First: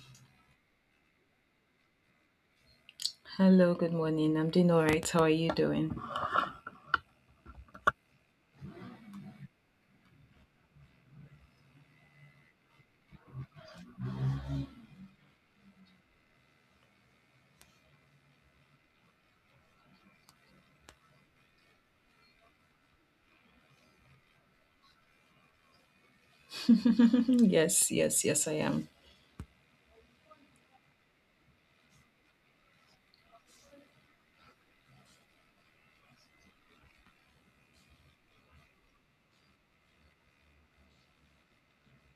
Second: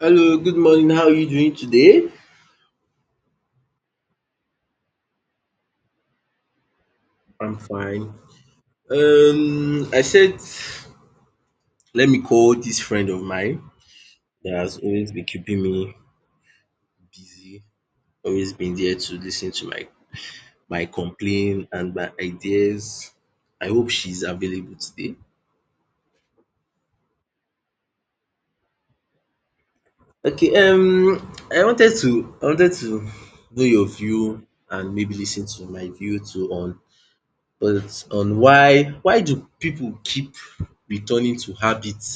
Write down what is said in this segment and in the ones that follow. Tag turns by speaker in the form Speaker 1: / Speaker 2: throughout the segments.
Speaker 1: Hello, good morning. How are you doing today?
Speaker 2: Hello, good morning. I'm doing all right. How are you doing?
Speaker 1: I'm fine. I said let me call this friend of mine that has always been keeping me busy, always been there to listen to my complaint and my ideas. I hope she's available today.
Speaker 2: Yes, yes, yes, I am.
Speaker 1: Okay, I wanted to know your view and maybe listen to my view too on but on why do people keep returning to habits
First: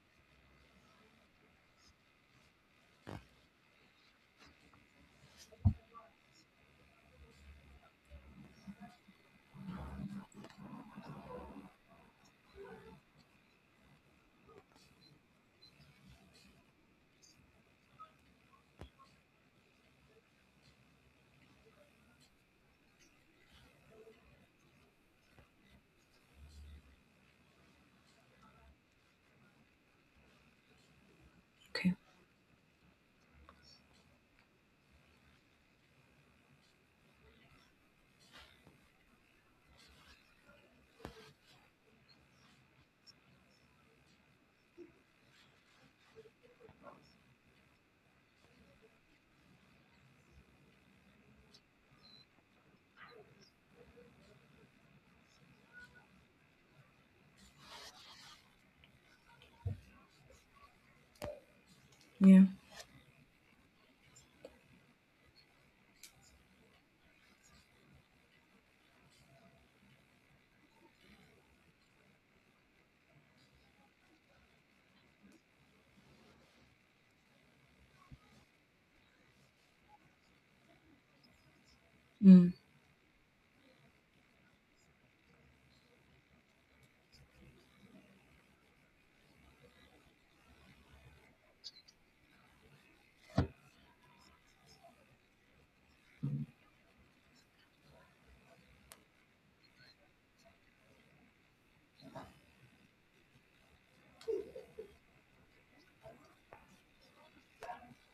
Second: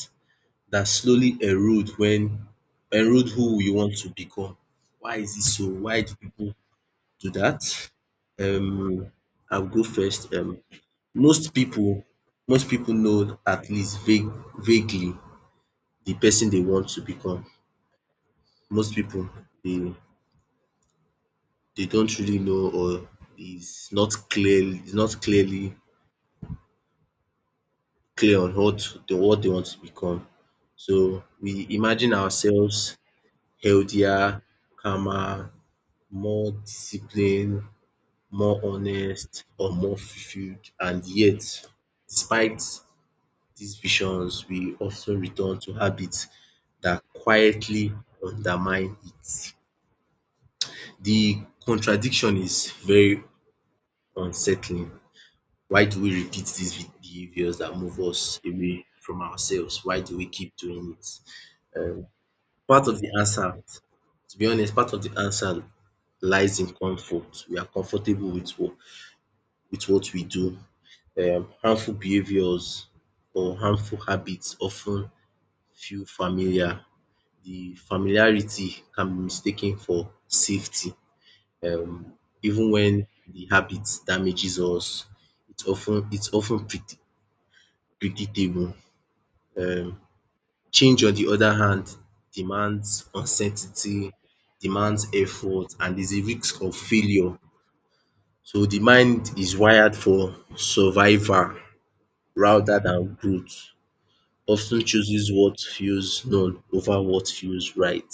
Speaker 1: that slowly erode when erode who we want to become. Why is it so? Why do people do that? Um, I'll go first. Most people most people know at least vaguely the person they want to become. Most people they they don't really know or is not clear on what they want to become. So we
Speaker 2: Okay.
Speaker 1: imagine ourselves healthier, calmer, more disciplined, more honest, or more fulfilled. And yet, despite these visions, we often return to habits that quietly undermine it. The contradiction is very unsettling. Why do we repeat these behaviors that move us away from ourselves? Why do we keep doing it?
Speaker 2: Yeah.
Speaker 1: Part of the answer, to be honest, part of the answer lies in comfort. We are comfortable with with what we do. Harmful behaviors or Harmful habits often feel familiar. The familiarity can be mistaken for safety, um
Speaker 2: Mm,
Speaker 1: even when the habit damages us. It's often ten predictable. um Change on the other hand demands uncertainty, demands effort, and there's a risk of failure. So the mind is wired for survival rather than growth, often chooses what feels known over what feels right.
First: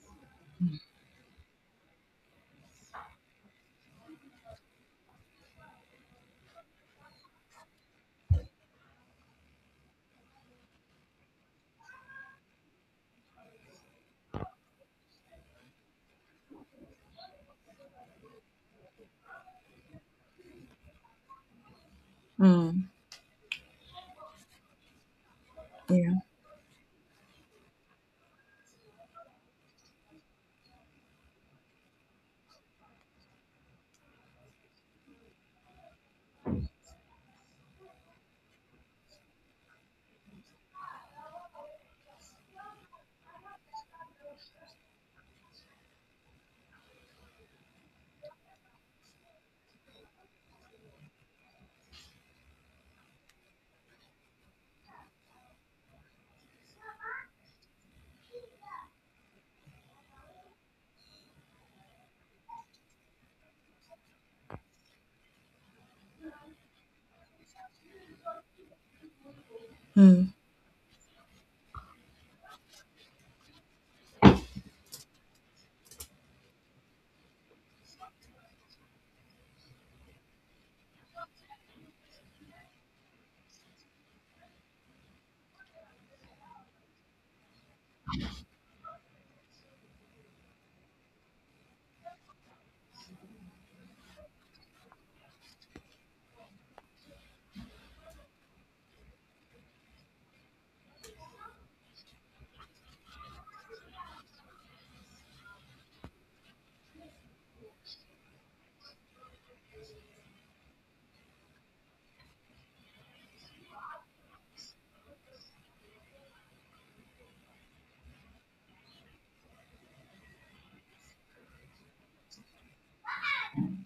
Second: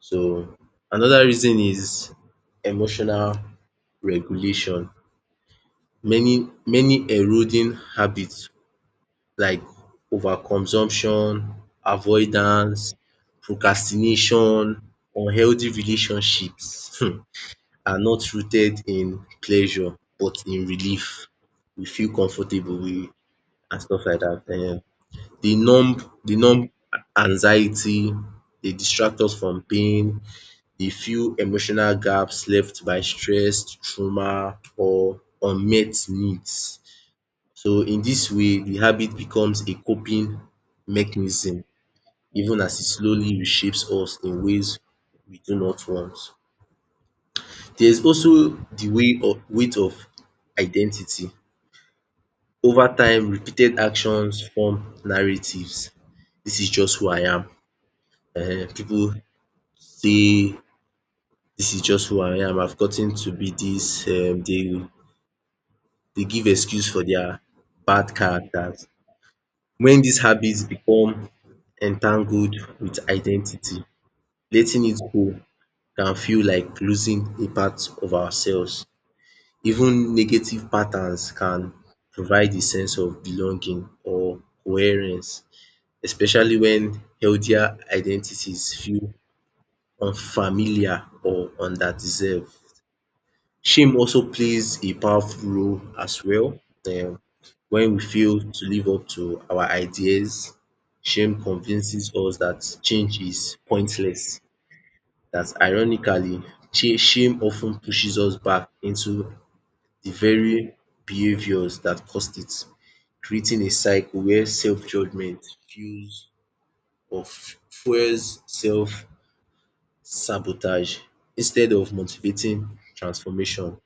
Speaker 1: So another reason is emotional regulation. Many eroding habits like overconsumption, avoidance, procrastination, unhealthy relationships, are not rooted in pleasure but in relief. We feel comfortable
Speaker 2: mm,
Speaker 1: with and stuff like that. Dey numb
Speaker 2: yeah.
Speaker 1: dey numb anxiety, they distract us from pain, dey fill emotional gaps left by stress, trauma or unmet needs. So in this way the habit becomes a coping mechanism even as it slowly reshapes us in ways we do not want. There is also the way of weight of identity. Over time repeated actions form narratives. "This is just who I am." Pipu say, "This is just who I am, I've gotten to be this." They give excuse for their bad characters. When these
Speaker 2: Mm,
Speaker 1: habits become entangled with identity, letting it go can feel like losing a part of ourselves. Even negative patterns can provide a sense of belonging or coherence, especially when healthier identities feel unfamiliar or underdeserved. Shame also plays a powerful role as well. um When we fail to live up to our ideas, shame convinces us that change is pointless. That ironically, shame often pushes us back into the very behaviors that caused it, creating a cycle where self-judgment fuels self-sabotage instead of motivating transformation.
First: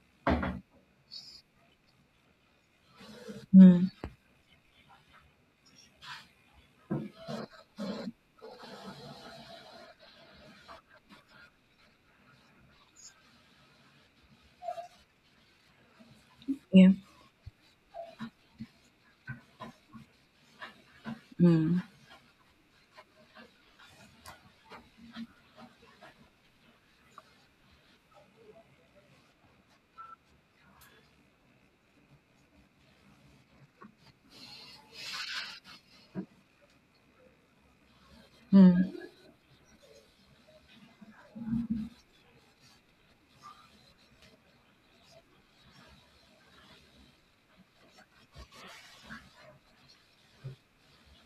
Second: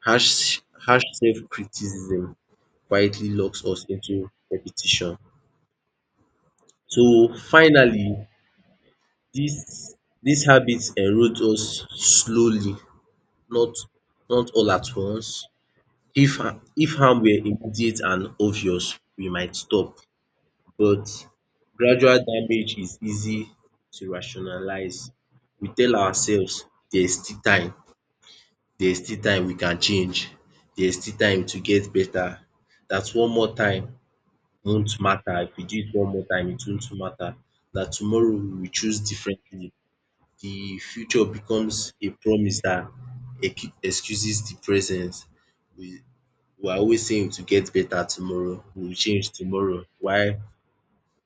Speaker 1: Harsh self-criticism quietly locks us
Speaker 2: mm,
Speaker 1: into repetition. So finally, this this habit erodes us slowly, not not all at once. If ha-
Speaker 2: yeah.
Speaker 1: if harm were immediate and obvious, we might stop, but
Speaker 2: Mm,
Speaker 1: gradual damage is easy to rationalize. We tell ourselves there's still time, there's still time we can change, there's still time to get better, that's one more time won't matter. If we do it one more time, it won't matter. That tomorrow we will choose
Speaker 2: mm,
Speaker 1: differently. The future becomes a promise that excuses the present. We, we are always saying to get better tomorrow, we will change tomorrow. Why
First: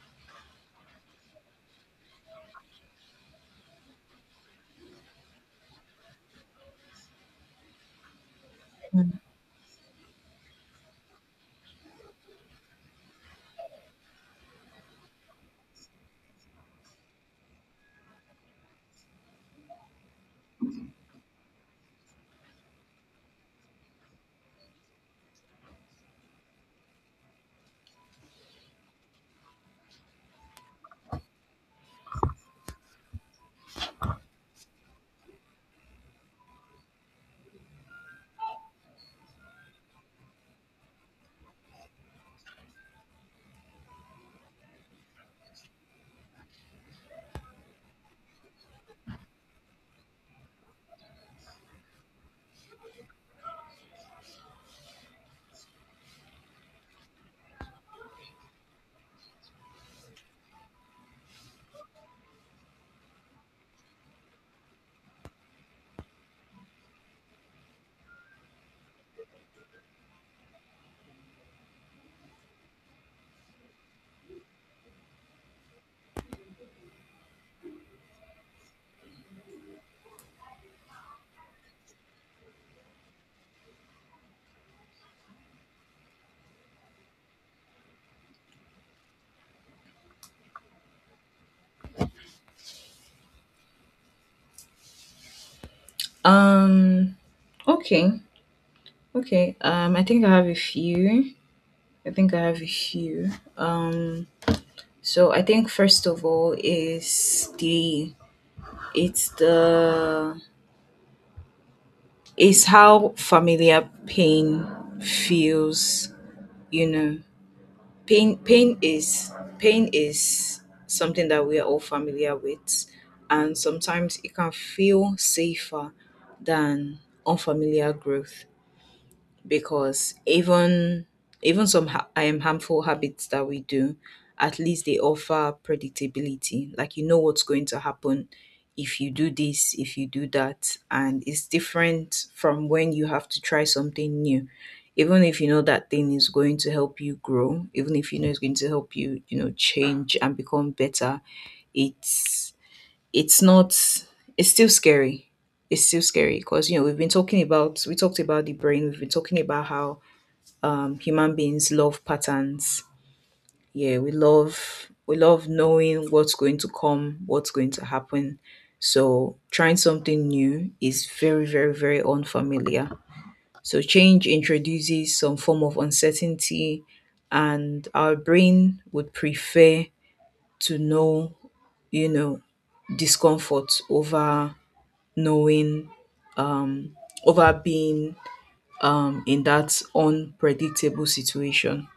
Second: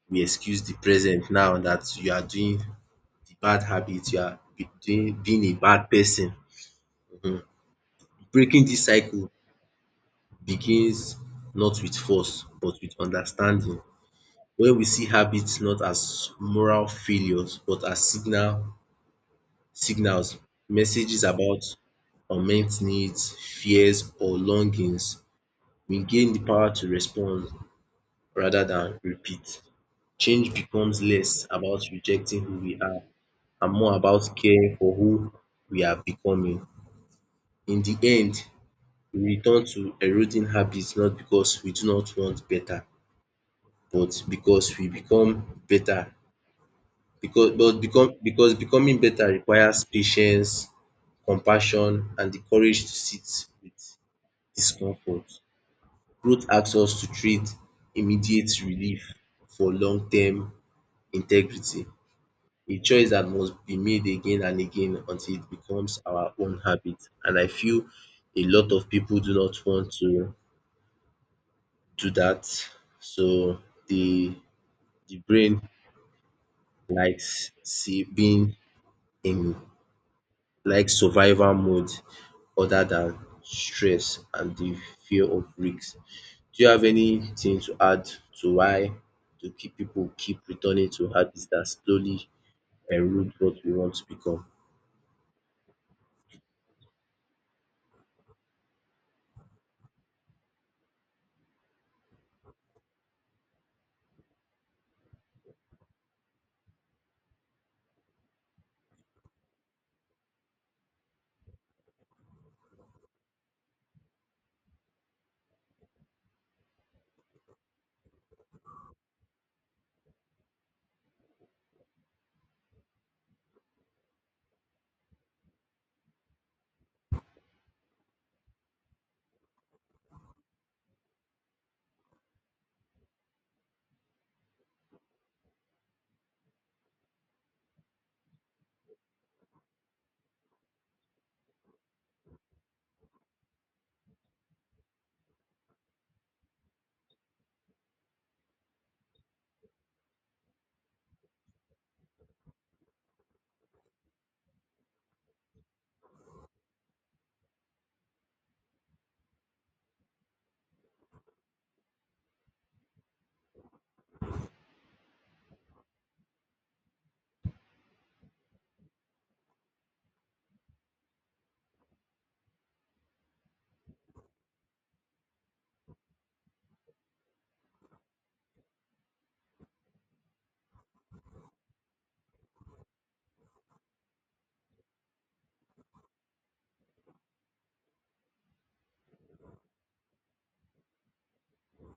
Speaker 1: we excuse the present now that you are doing the bad habit, you are being a bad person. Mhm. Breaking this
Speaker 2: mm.
Speaker 1: cycle begins not with force but with understanding. When we see habits not as moral failures but as signals, messages about unmet needs, fears or longings, we gain the power to respond rather than repeat. Change becomes less about rejecting who we are and more about caring for who we are becoming. In the end, we return to eroding habits not because we do not want better, but because we become better because but become because becoming better requires patience, compassion, and the courage to sit with discomfort. Growth asks us to trade immediate relief for long-term integrity, a choice that must be made again and again until it becomes our own habit. And I feel a lot of people do not want to do that. So the brain likes see being in, like, survival mode other than stress and the fear of risk. Do you have anything to add to why to keep people keep returning to habits that slowly erode what we want to become?
Speaker 2: Um, okay. Okay. I think I have a few. I think I have a few. Um, so I think first of all is the it's how familiar pain feels, you know, pain pain is pain is something that we are all familiar with, and sometimes it can feel safer than unfamiliar growth, because even some harmful habits that we do, at least they offer predictability. Like, you know what's going to happen if you do this, if you do that, and it's different from when you have to try something new. Even if you know that thing is going to help you grow, even if you know it's going to help you, you know, change and become better, it's it's not it's still scary. It's still scary because, you know, we talked about the brain. We've been talking about how human beings love patterns. Yeah, we love knowing what's going to come, what's going to happen. So trying something new is very unfamiliar, so change introduces some form of uncertainty, and our brain would prefer to know, you know, discomfort over knowing over being in that unpredictable situation.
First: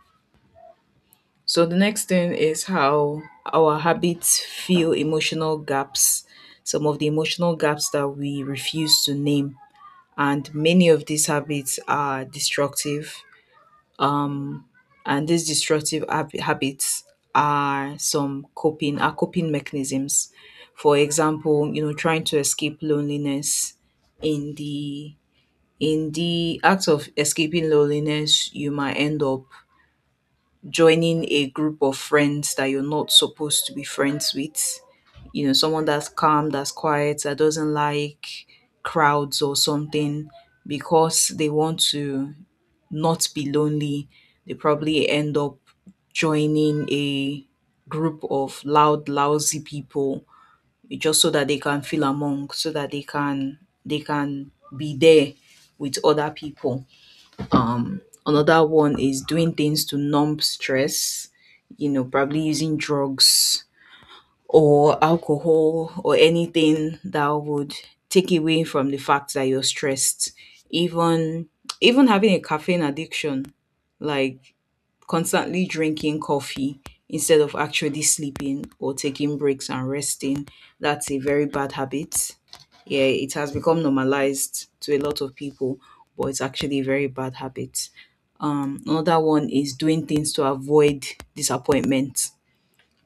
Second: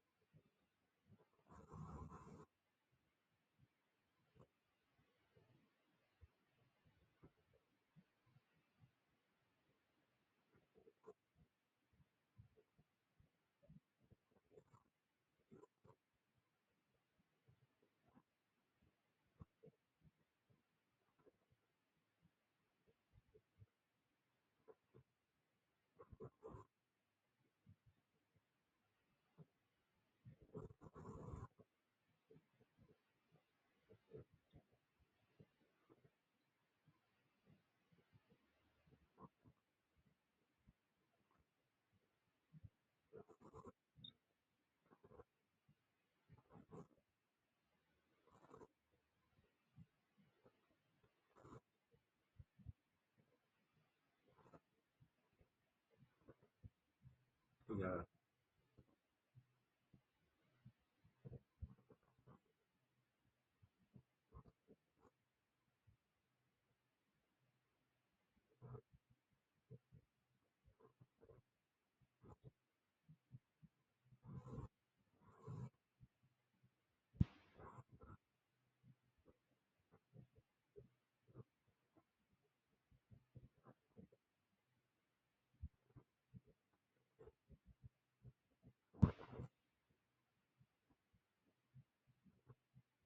Speaker 2: So the next thing is how our habits fill emotional gaps, some of the emotional gaps that we refuse to name. And many of these habits are destructive. Um, and these destructive habits are some coping are coping mechanisms. For example, you know, trying to escape loneliness in the in the act of escaping loneliness, you might end up joining a group of friends that you're not supposed to be friends with. You know, someone that's calm, that's quiet, that doesn't like crowds or something, because they want to not be lonely. They probably end up joining a group of loud, lousy people just so that they can feel among, so that they can be there with other people. Another one is doing things to numb stress, you know, probably using drugs or alcohol or anything that would take away from the fact that you're stressed. Even even having a caffeine addiction, like constantly drinking coffee instead of actually sleeping or taking breaks and resting, that's a very bad habit. Yeah, it has become normalized to a lot of people, but it's actually a very bad habit. Another one is doing things to avoid disappointment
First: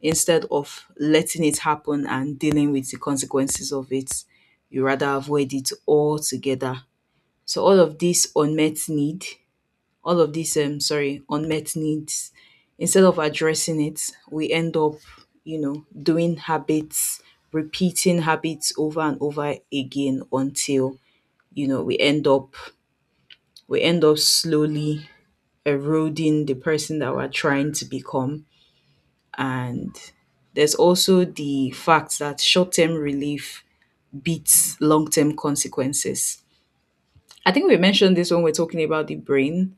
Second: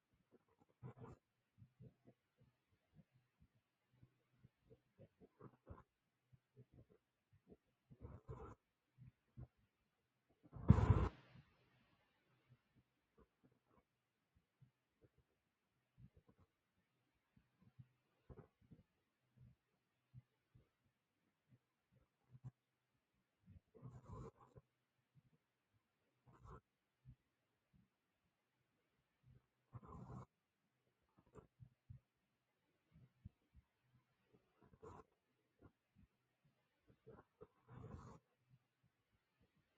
Speaker 2: instead of letting it happen and dealing with the consequences of it. You rather avoid it altogether. So all of these sorry, unmet needs, instead of addressing it, we end up, you know, doing habits, repeating habits over and over again until, you know, we end up slowly eroding the person that we're trying to become. And there's also the fact that short term relief beats long term consequences. I think we mentioned this when we're talking about the brain.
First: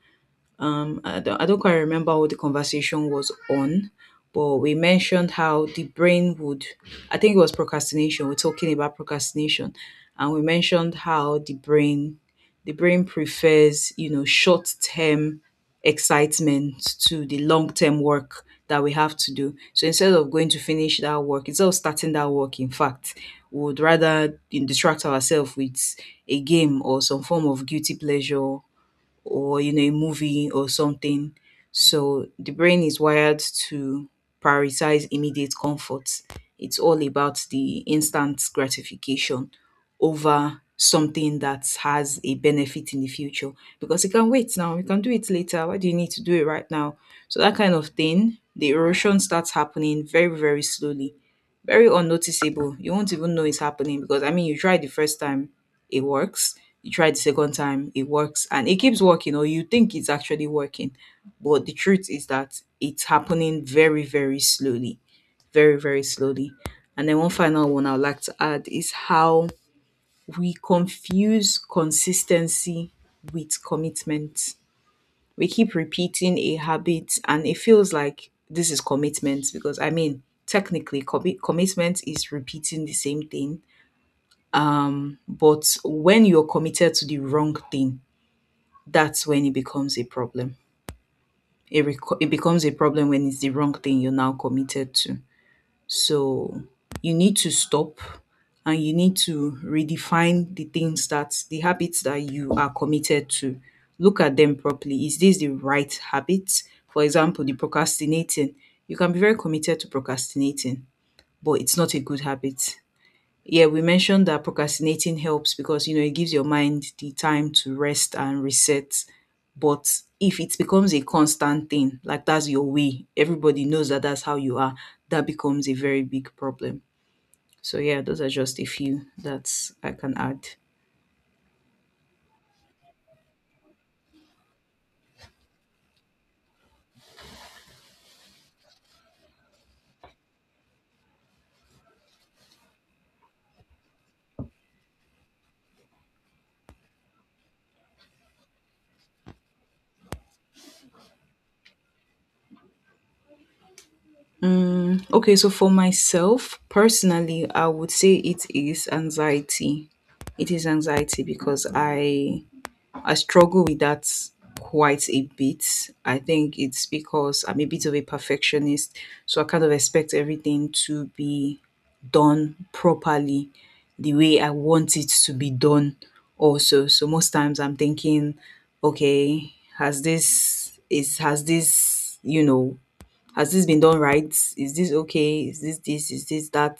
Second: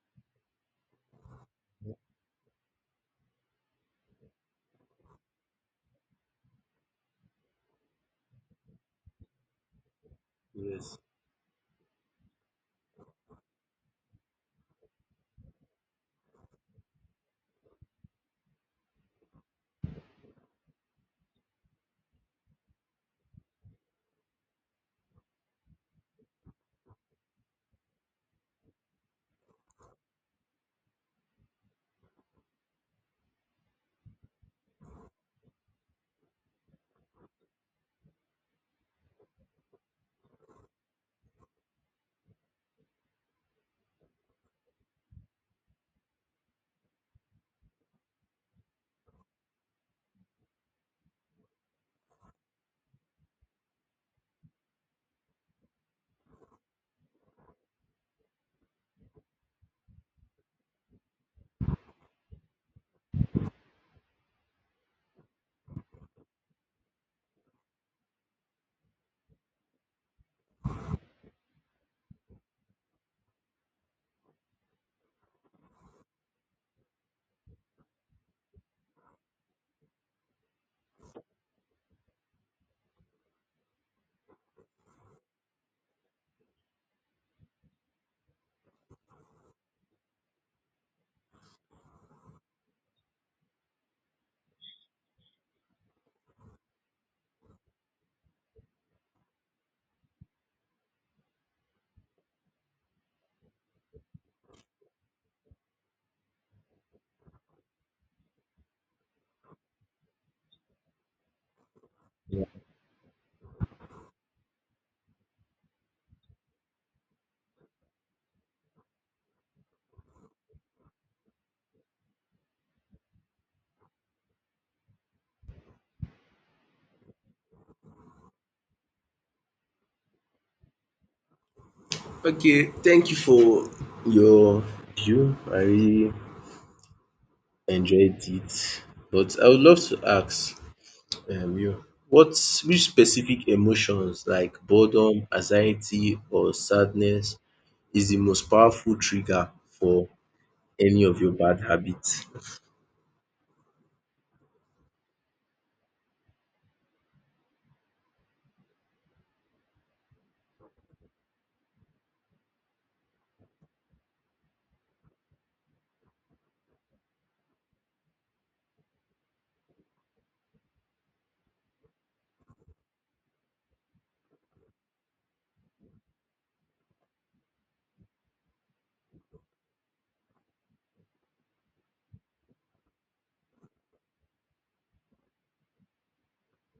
Speaker 2: I don't quite remember what the conversation was on, but we mentioned how the brain would, I think it was procrastination. We're talking about procrastination, and we mentioned
Speaker 1: Yes.
Speaker 2: how the brain prefers, you know, short term excitement to the long term work that we have to do. So instead of going to finish that work, instead of starting that work, in fact, we would rather distract ourselves with a game or some form of guilty pleasure, or, you know, a movie or something. So the brain is wired to prioritize immediate comfort. It's all about the instant gratification over something that has a benefit in the future, because you can wait now, you can do it later, why do you need to do it right now? So that kind of thing, the erosion starts happening very, very slowly, very unnoticeable. You won't even know it's happening, because I mean, you try the first time, it works. You try the second time, it works, and it keeps working, or you think it's actually working. But the truth is that it's happening very, very slowly, very, very slowly. And then one final one I'd like to add is how we confuse consistency with commitment. We keep repeating a habit, and it feels like this is commitment, because I mean, technically, commitment is repeating the same thing. But when you're committed to the wrong thing, that's when it becomes a problem. It becomes a problem when it's the wrong thing you're now committed to. So you need to stop, and you need to redefine the habits that you are committed to. Look at them properly. Is this the right habit? For example, the procrastinating, you can be very committed to procrastinating, but it's not a good
Speaker 1: Yeah.
Speaker 2: habit. Yeah, we mentioned that procrastinating helps because, you know, it gives your mind the time to rest and reset. But if it becomes a constant thing, like that's your way, everybody knows that that's how you are, that becomes a very big problem. So yeah, those are just a few that I can add.
Speaker 1: Okay, thank you for your view. I really enjoyed it. But I would love to ask, you what which specific emotions like boredom, anxiety or sadness is the most powerful trigger for any of your bad habits.
Speaker 2: Okay, so for myself personally, I would say it is anxiety. It is anxiety because I struggle with that quite a bit. I think it's because I'm a bit of a perfectionist, so I kind of expect everything to be done properly, the way I want it to be done also. So most times I'm thinking, okay, has this, you know, has this been done right, is this okay, is this that?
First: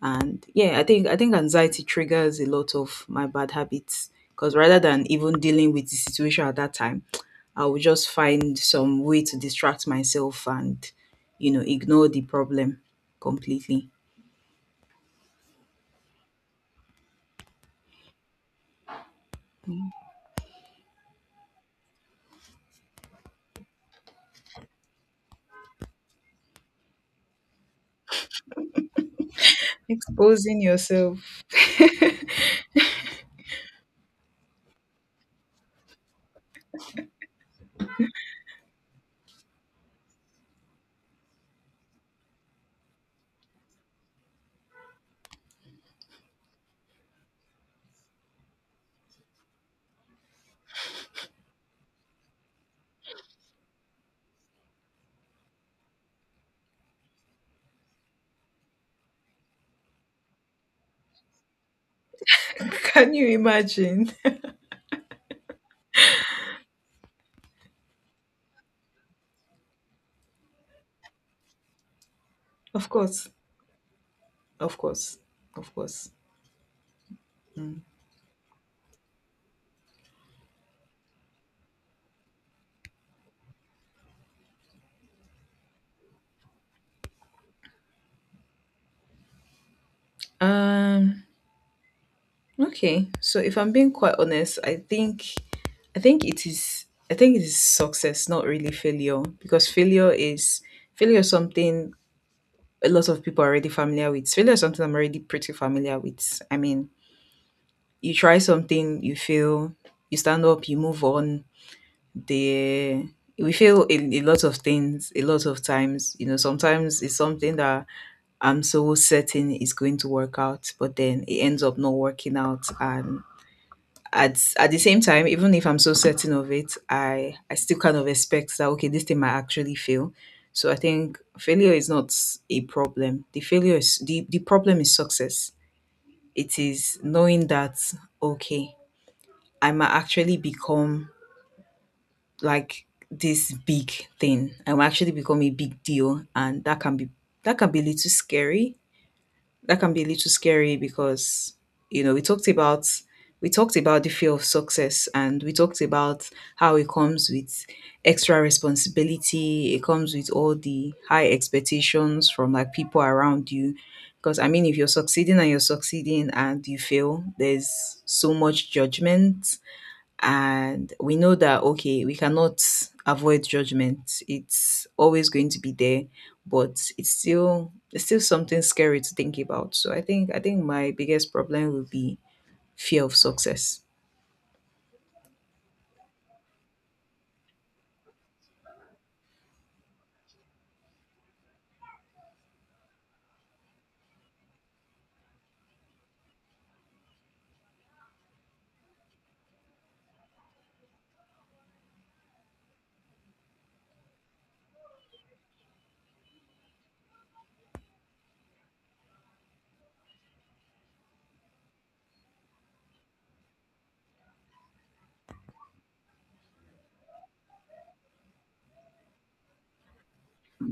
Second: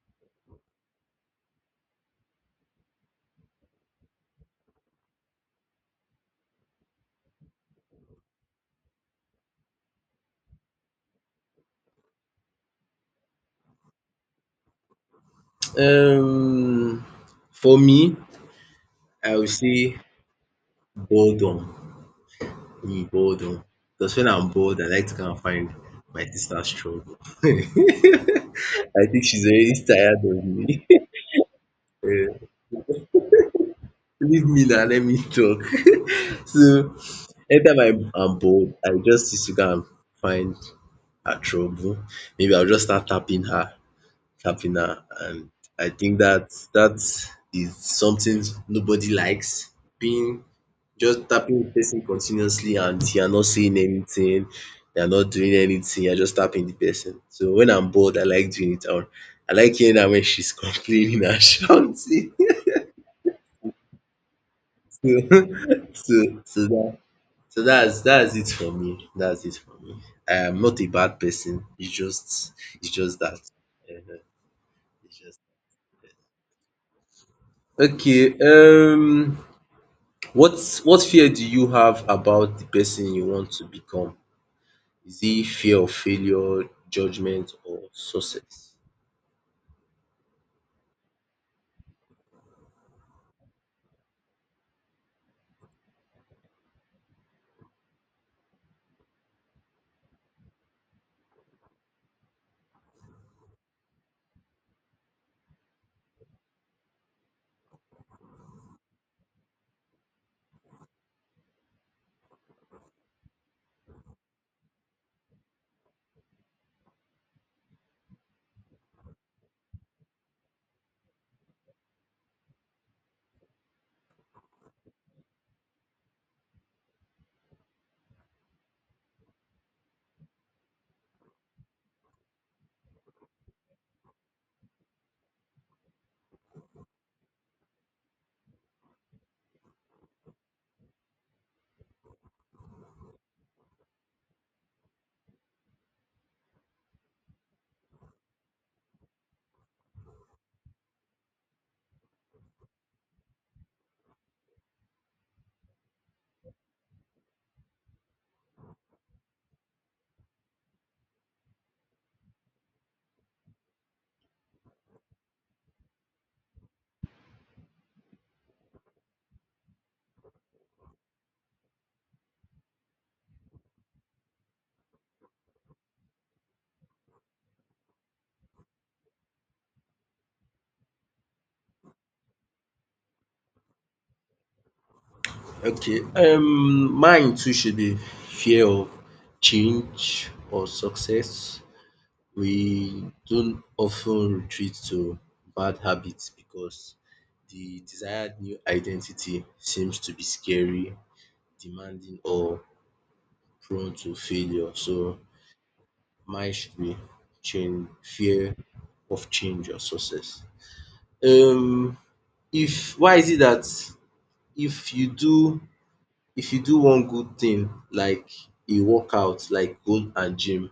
Speaker 2: And yeah, I think anxiety triggers a lot of my bad habits, because rather than even dealing with the situation at that time, I will just find some way to distract myself and, you know, ignore the problem completely.
Speaker 1: Um for me, I would say boredom. um boredom because when I'm bored I like to go and find my sister's trouble. I think she's already tired of
Speaker 2: Exposing
Speaker 1: me.
Speaker 2: yourself.
Speaker 1: um leave me now. Let me talk. So anytime I'm bored I just used to go and find her trouble. Maybe I'll just start tapping her sharpener, and I think that that is something nobody likes. Being just tapping the person continuously and you're not saying anything, you're not doing anything, you're just tapping the person. So when I'm bored, I like doing it. Or I like hearing her when she's complaining and shouting.
Speaker 2: Can you imagine?
Speaker 1: So, so, so that, so that's it for me. That's it for me. I am not a bad person. It's just,
Speaker 2: Of
Speaker 1: it's just
Speaker 2: course.
Speaker 1: that. Uh-huh.
Speaker 2: Of
Speaker 1: It's
Speaker 2: course.
Speaker 1: just
Speaker 2: Of course. Mm.
Speaker 1: okay. What fear do you have about the person you want to become? Is it fear of failure, judgment or success?
Speaker 2: Um. Okay, so if I'm being quite honest, I think it is success, not really failure, because failure is something a lot of people are already familiar with. Failure is something I'm already pretty familiar with. I mean, you try something, you fail, you stand up, you move on. The We fail in a lot of things, a lot of times. You know, sometimes it's something that I'm so certain is going to work out, but then it ends up not working out. And at the same time, even if I'm so certain of it, I still kind of expect that, okay, this thing might actually fail. So I think failure is not a problem. The problem is success. It is knowing that, okay, I might actually become like this big thing. I might actually become a big deal, and that can be a little scary. That can be a little scary because, you know, we talked about the fear of success, and we talked about how it comes with extra responsibility. It comes with all the high expectations from, like, people around you. Because I mean, if you're succeeding and you're succeeding and you fail, there's so much judgment. And we know that, okay, we cannot avoid judgment, it's always going to be there, but it's still something scary to think about. So I think my biggest problem would be fear of success.
Speaker 1: Okay, mine too should be fear of change or success. We don't often retreat to bad habits because the desired new identity seems to be scary, demanding or prone to failure. So mine should be change fear of change or success. Um if why is it that if you do if you do one good thing like a workout, like go and gym,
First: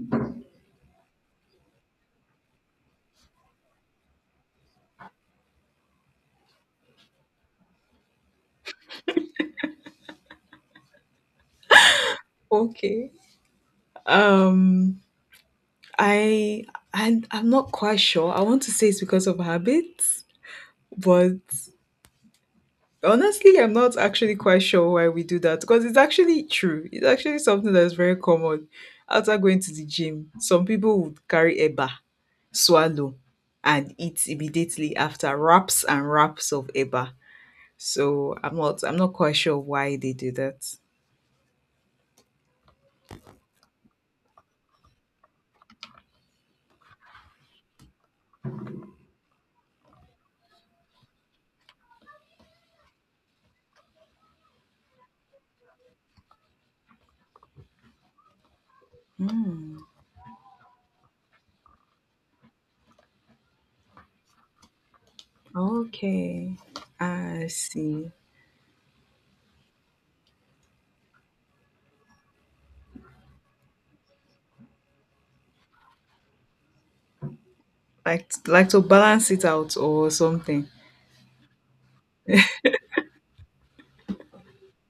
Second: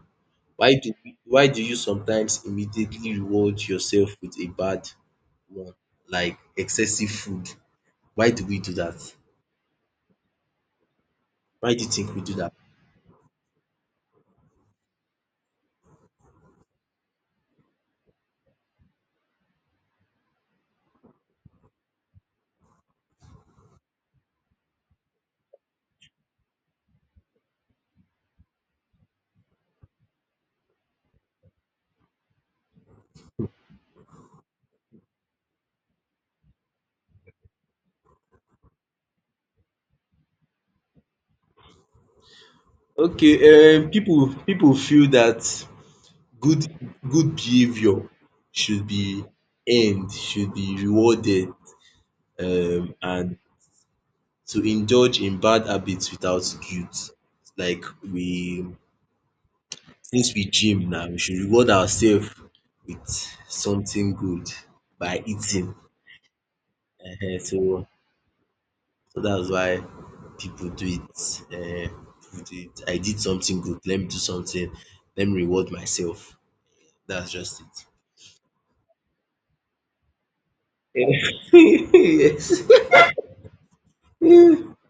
Speaker 1: why do why do you sometimes immediately reward yourself with a bad one like excessive food? Why do we do that? Why do you think we do that?
Speaker 2: Okay, um I and I'm not quite sure. I want to say it's because of habits, but honestly, I'm not actually quite sure why we do that, because it's actually true. It's actually something that is very common. After going to the gym, some people would carry eba, swallow, and eat immediately after wraps and wraps of eba. So I'm not quite sure why they do that.
Speaker 1: Okay, people feel that good good behaviour should be earned, should be rewarded, and to indulge in bad habits without guilt, like we
Speaker 2: Hmm.
Speaker 1: since we gym now, we should reward ourselves with something good by eating.
Speaker 2: Okay,
Speaker 1: um
Speaker 2: I
Speaker 1: so
Speaker 2: see.
Speaker 1: so that's why people do it. Um pipu do it. I did something good, let me do something, let me reward myself, that's just
Speaker 2: Like to balance it out or something.
Speaker 1: it. Yes.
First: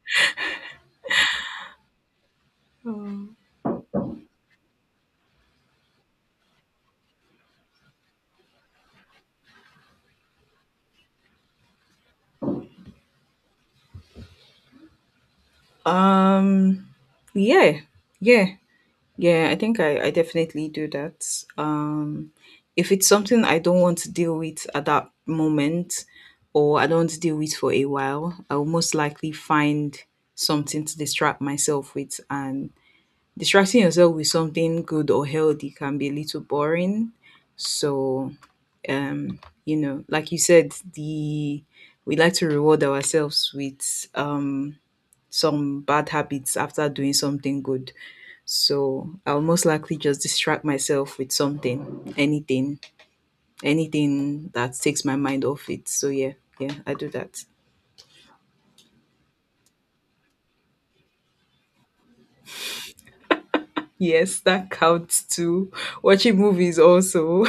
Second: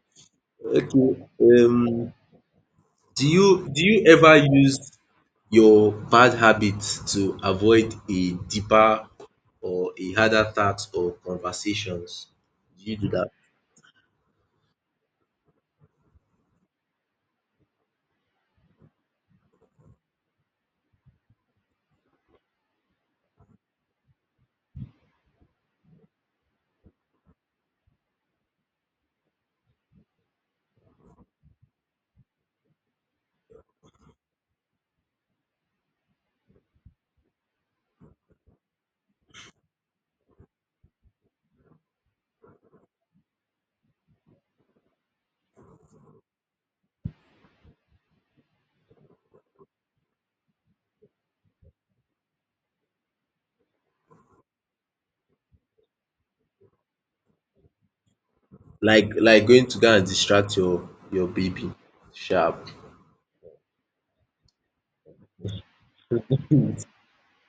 Speaker 1: Okay. Um, do you ever use your bad habits to avoid a deeper or a harder task or conversations? Do you do that?
Speaker 2: Um. Yeah. Yeah. Yeah, I think I definitely do that. If it's something I don't want to deal with at that moment, or I don't want to deal with for a while, I will most likely find something to distract myself with. And distracting yourself with something good or healthy can be a little boring. So, you know, like you said, the we like to reward ourselves with some bad habits after doing something good. So I'll most likely just distract myself with something, anything, anything that takes my mind off it. So yeah, yeah, I do that.
Speaker 1: Like going to go and distract your baby. Sharp.
Speaker 2: Yes, that counts too. Watching movies also.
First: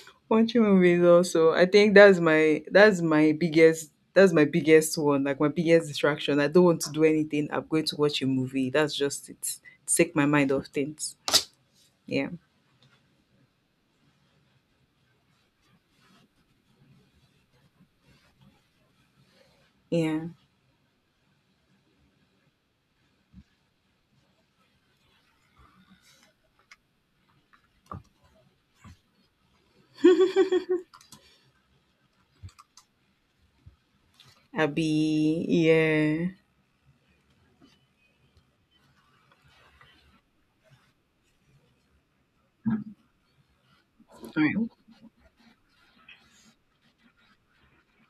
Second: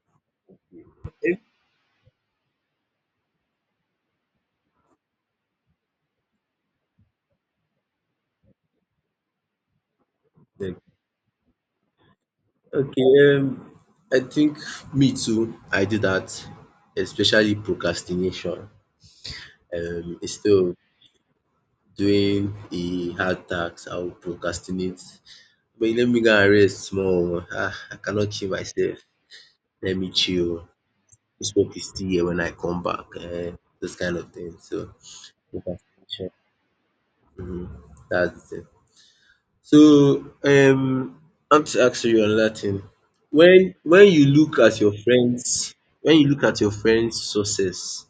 Speaker 2: Watching movies also. I think that's my biggest, that's my biggest one, like my biggest distraction. I don't want to do anything, I'm going to watch a movie. That's just it. Take my mind off
Speaker 1: Like,
Speaker 2: things. Yeah.
Speaker 1: okay. I think me too. I do that, especially procrastination. Um,
Speaker 2: Yeah.
Speaker 1: instead of doing a hard task, I will procrastinate. But let me go and rest small. Ah, I cannot kill myself. Let me chill oo. This work is still here when I come back. Those kind of things.
Speaker 2: I'll
Speaker 1: So
Speaker 2: be
Speaker 1: procrastination,
Speaker 2: yeah.
Speaker 1: um that's it. So I want to ask you another thing. When when you
Speaker 2: All
Speaker 1: look
Speaker 2: right.
Speaker 1: at your friends when you look at your friends success,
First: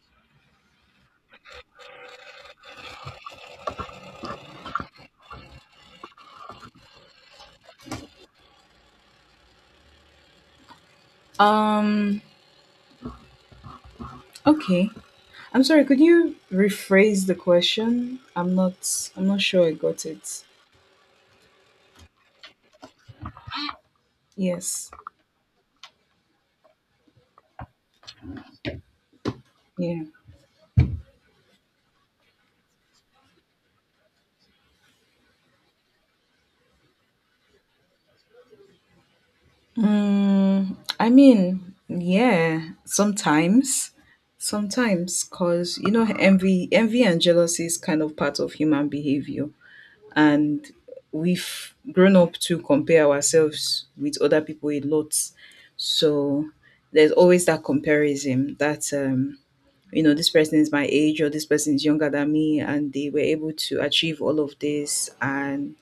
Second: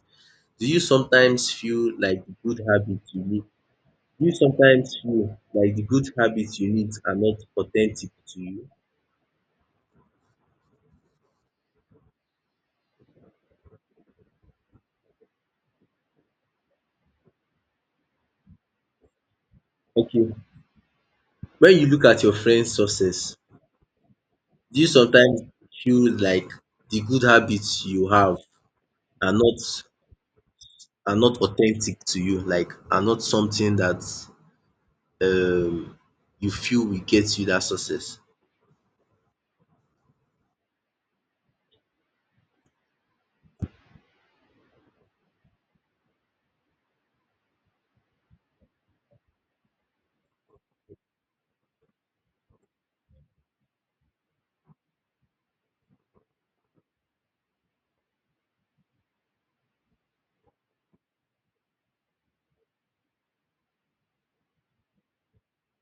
Speaker 1: do you sometimes feel like the good habits you need do you sometimes feel like the good habits you need are not authentic to you?
Speaker 2: Um okay. I'm sorry, could you rephrase the question? I'm not sure I got
Speaker 1: Okay.
Speaker 2: it.
Speaker 1: When you look at your friend's success, do you
Speaker 2: Yes.
Speaker 1: sometimes feel like the good habits you have are not
Speaker 2: Yeah.
Speaker 1: are not authentic to you, like are not something that um you feel will get you that success?
Speaker 2: Mm, I mean, yeah, sometimes. Sometimes cuz you know envy and jealousy is kind of part of human behavior, and we've grown up to compare ourselves with other people a lot. So there's always that comparison that you know, this person is my age or this person is younger than me, and they were able to achieve all of this. And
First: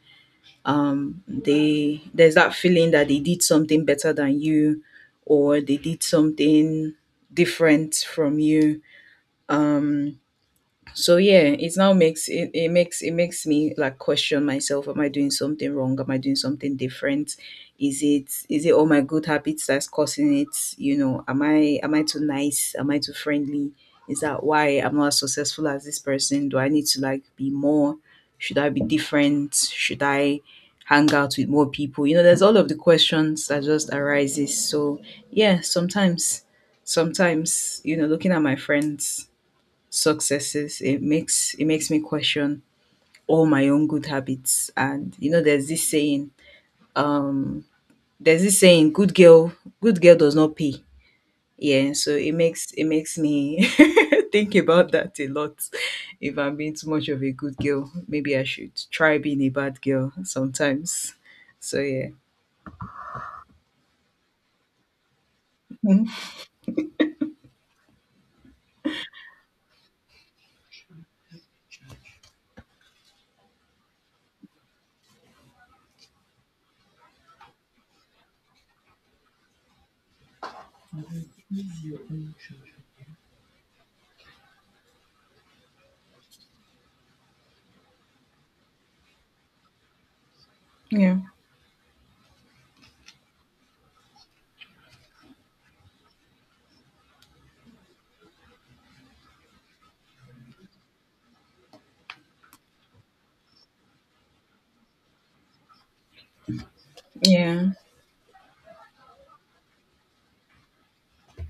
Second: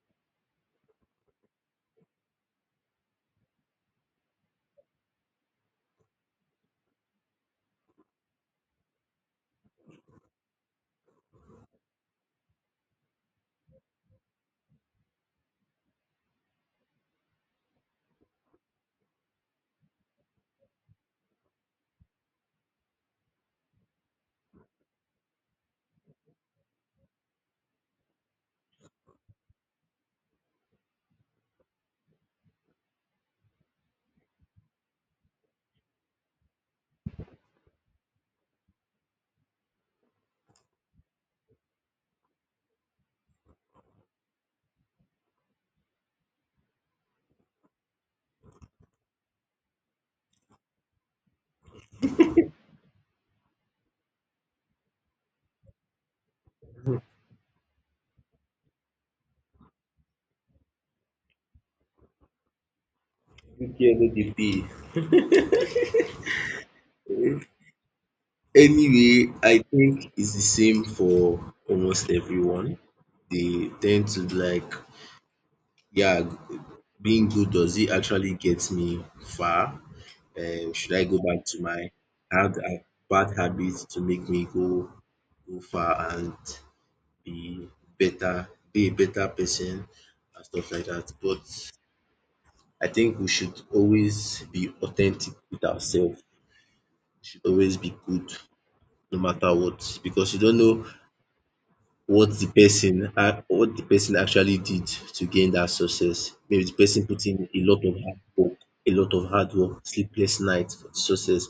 Speaker 2: they there's that feeling that they did something better than you, or they did something different from you. Um, so yeah, it makes me like question myself. Am I doing something wrong? Am I doing something different? Is it all my good habits that's causing it? You know, am I too nice, am I too friendly? Is that why I'm not as successful as this person? Do I need to like be more? Should I be different? Should I hang out with more people? You know, there's all of the questions that just arises. So yeah, sometimes, sometimes you know looking at my friends successes, it makes me question all my own good habits. And you know, there's this saying, um, there's this saying, good girl, good girl does not pay. Yeah, so it makes me think about that a lot. If I'm being too much of a good girl, maybe I should try being a bad girl sometimes. So yeah.
Speaker 1: Okay, no dey pay. Anyway, I think it's the same for almost everyone. They tend to like, yeah, being good, does it actually get me far? Should I go back to my hard, bad habits to make me go far and be better, be a better person and stuff like that.
Speaker 2: Yeah.
Speaker 1: But I think we should always be authentic with ourselves. We should always be good no matter what, because you don't know what the person a- what the person actually did to gain that success. Maybe the person put in a
Speaker 2: Yeah.
Speaker 1: lot of hard work, a lot of hard work, sleepless nights for the success.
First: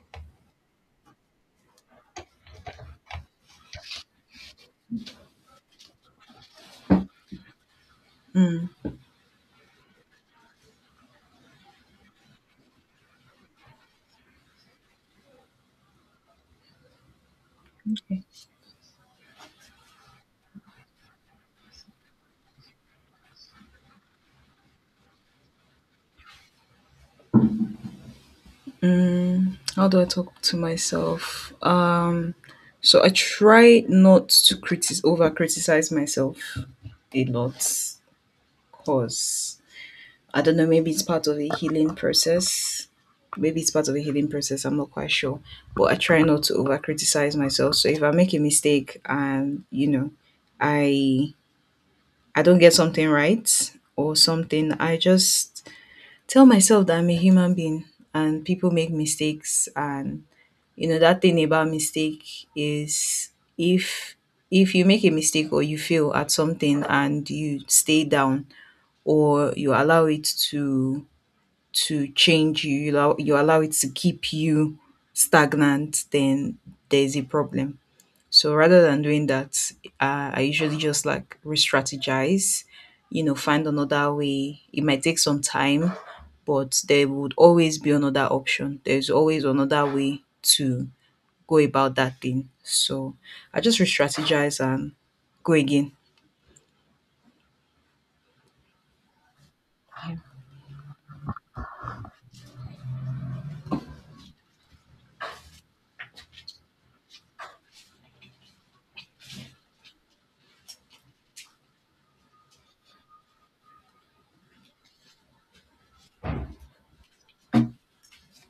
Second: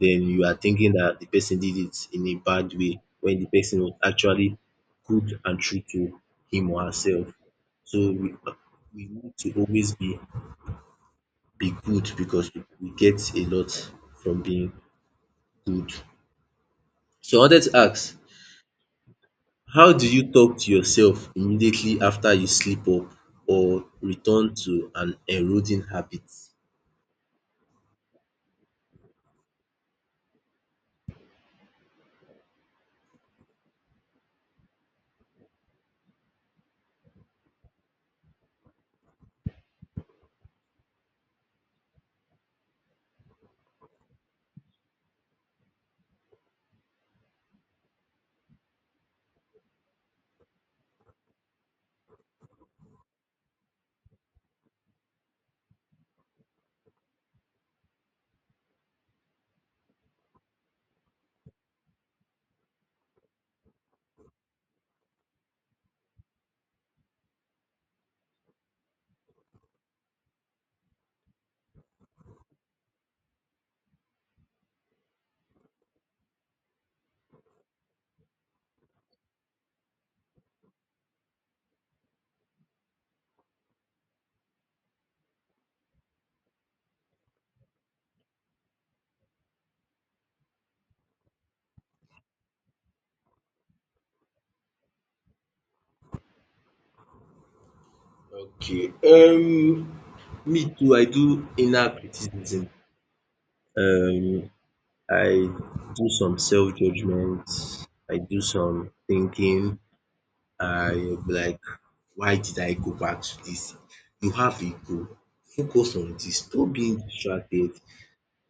Speaker 1: Then you are thinking that the person did it in a bad way when the person was actually good and true to him or herself. So we,
Speaker 2: Mm.
Speaker 1: we need to always be good, because we get a lot from being good. So I wanted to ask, how do you talk to yourself immediately after you slip up or return to an eroding habit?
Speaker 2: How do I talk to myself? So I try not to critic over criticize myself a lot, because I don't know, maybe it's part of a healing process. Maybe it's part of a healing process, I'm not quite sure. But I try not to over criticize myself. So if I make a mistake and you know, I I don't get something right or something, I just tell myself that I'm a human being and people make mistakes. And you know that thing about mistake is, if if you make a mistake or you fail at something and you stay down, or you allow it to change you, you allow it to keep you stagnant, then there's a problem. So rather than doing that, I usually just like re-strategize, you know, find another way. It might take some time, but there would always be another option. There's always another way to go about that thing. So I just re strategize and go again.
Speaker 1: Okay, me too, I do inner criticism. Um I do some self-judgment, I do some thinking, I be like, why did I go back to this? You have a goal, focus on this. Stop being distracted,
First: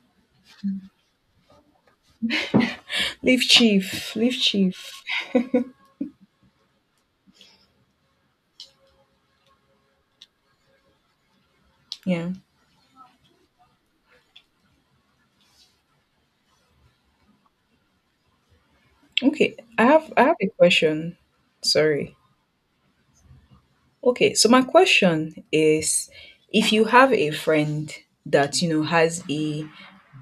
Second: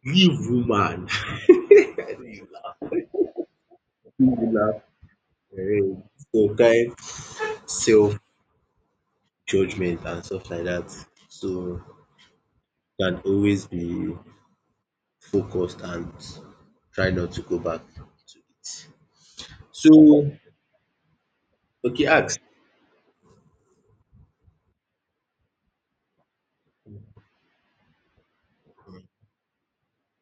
Speaker 1: leave woman. I know you
Speaker 2: Leave chief, leave
Speaker 1: laugh.
Speaker 2: chief.
Speaker 1: There is. So crime, self-judgment and stuff like that. So
Speaker 2: Yeah.
Speaker 1: can always be focused and try not to go back to it.
Speaker 2: Okay. I have I
Speaker 1: So
Speaker 2: have a question.
Speaker 1: okay,
Speaker 2: Sorry.
Speaker 1: ask.
Speaker 2: Okay, so my question is, if you have a friend that you know has a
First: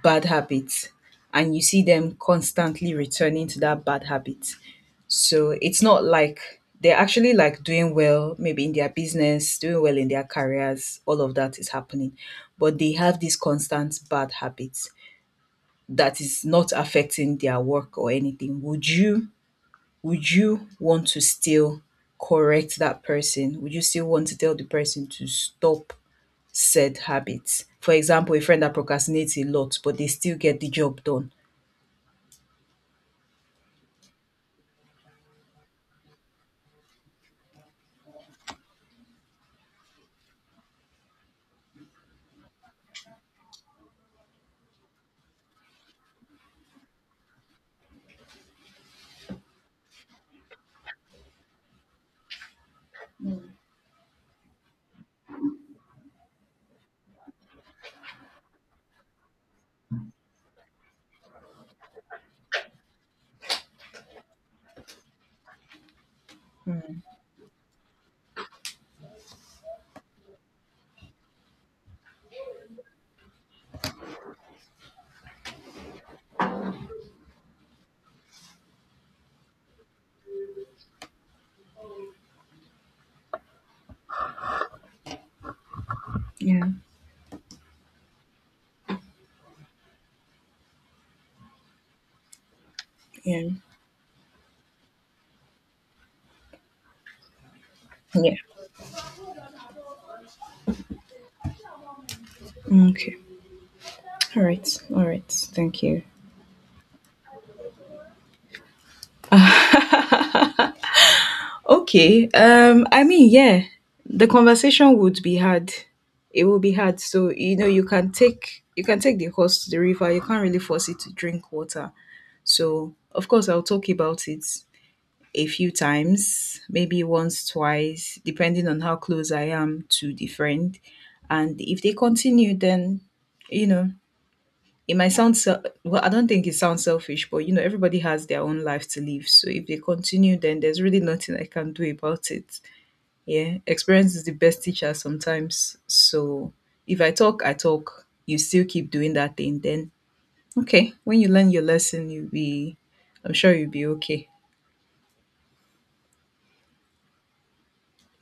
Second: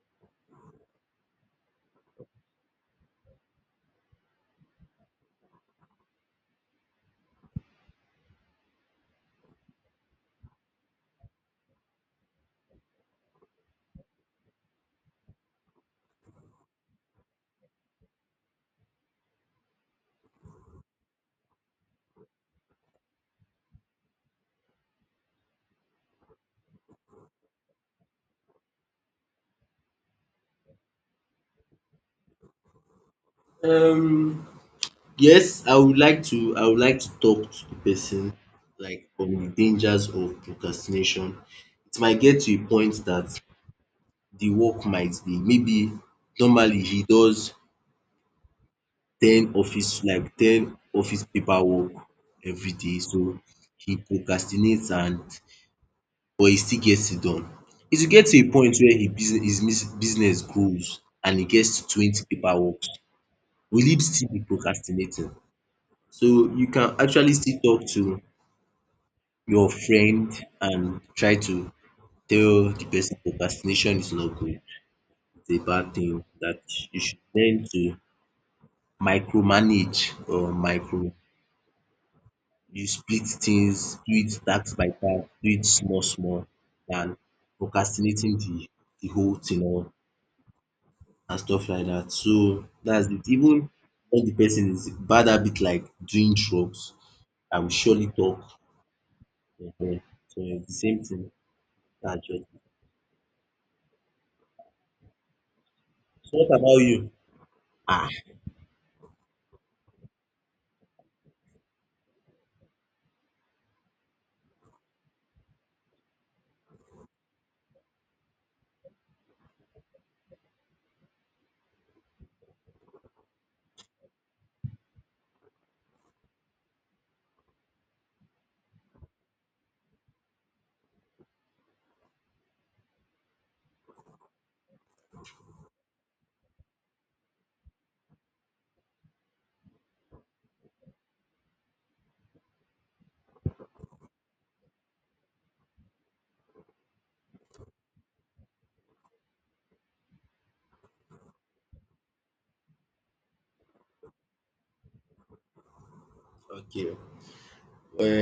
Speaker 2: bad habit and you see them constantly returning to that bad habit, so it's not like they're actually like doing well, maybe in their business, doing well in their careers, all of that is happening. But they have these constant bad habits that is not affecting their work or anything. Would you want to still correct that person? Would you still want to tell the person to stop said habits? For example, a friend that procrastinates a lot, but they still get the job done.
Speaker 1: Um yes, I would like to talk to the person, like on the dangers of procrastination. It might get to a point that the work might be maybe normally he does ten office paperwork everyday, so he procrastinates, and but he still gets it done. It will get to a point where he business his mis- business grows and he gets to 20 paperwork works, will he still be procrastinating? So you can actually still talk to your friend and try to tell the person procrastination is not good, it's a bad thing, that you should learn to micromanage, or micro you split things, do it task by task, do it small small
Speaker 2: Yeah.
Speaker 1: than procrastinating the whole thing, or and stuff like that. So that's it.
Speaker 2: Yeah.
Speaker 1: Even when the person is bad habit like doing drugs, I will surely
Speaker 2: Yeah.
Speaker 1: talk. Ehen. So it's the same thing. That's just it.
Speaker 2: Okay. All right. All right. Thank you.
Speaker 1: So what about you? Ah,
Speaker 2: Okay. I mean, yeah, the conversation would be hard. It will be hard. So, you know, you can take the horse to the river. You can't really force it to drink water. So, of course, I'll talk about it a few times, maybe once, twice, depending on how close I am to the friend. And if they continue, then you know, it might sound well. I don't think it sounds selfish, but you know, everybody has their own life to live. So if they continue, then there's really nothing I can do about it. Yeah, experience is the best teacher sometimes. So if I talk, I talk. You still keep doing that thing, then okay. When you learn your lesson, I'm sure you'll be okay.
Speaker 1: okay.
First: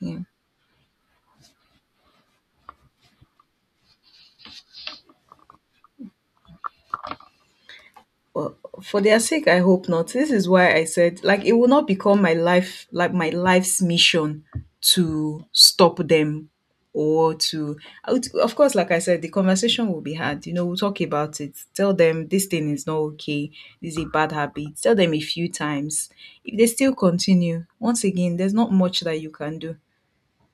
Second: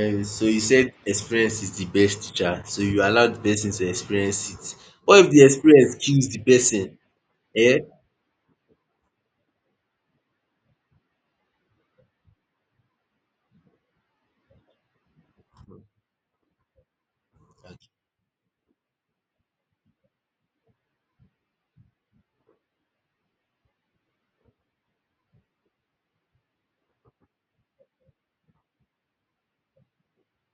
Speaker 2: Yeah.
Speaker 1: so you said experience is the best teacher. So you allow the person to experience it. What if the experience kills the person? Eh?
Speaker 2: Well, for their sake, I hope not. This is why I said, like, it will not become my life, like my life's mission to stop them or
Speaker 1: Okay.
Speaker 2: to, I of course, like I said, the conversation will be had. You know, we'll talk about it. Tell them this thing is not okay. This is a bad habit. Tell them a few times. If they still continue, once again, there's not much that you can do.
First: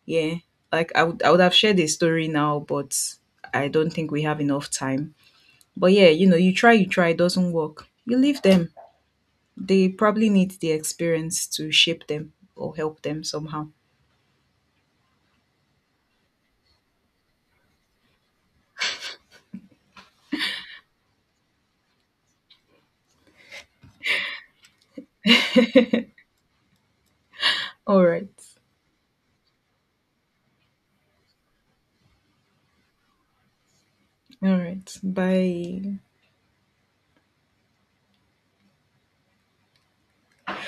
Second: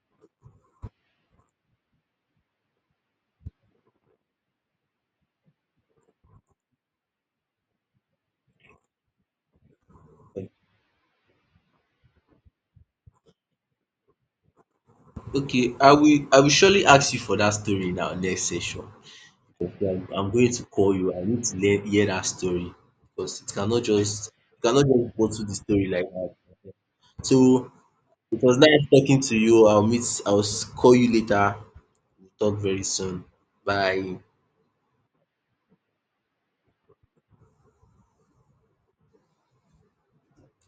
Speaker 2: Yeah. Like, I would have shared a story now, but I don't think we have enough time. But yeah, you know, you try, it doesn't work, you leave them. They probably need the experience to shape them or help them somehow.
Speaker 1: Okay, I will surely ask you for that story in our next session. Okay, I'm going to call you. I need to hear that story because it cannot just you cannot just go bottle the story like that. So
Speaker 2: All right,
Speaker 1: it was nice talking to you. I'll meet. Call you later. We'll talk very soon. Bye.
Speaker 2: all right, bye.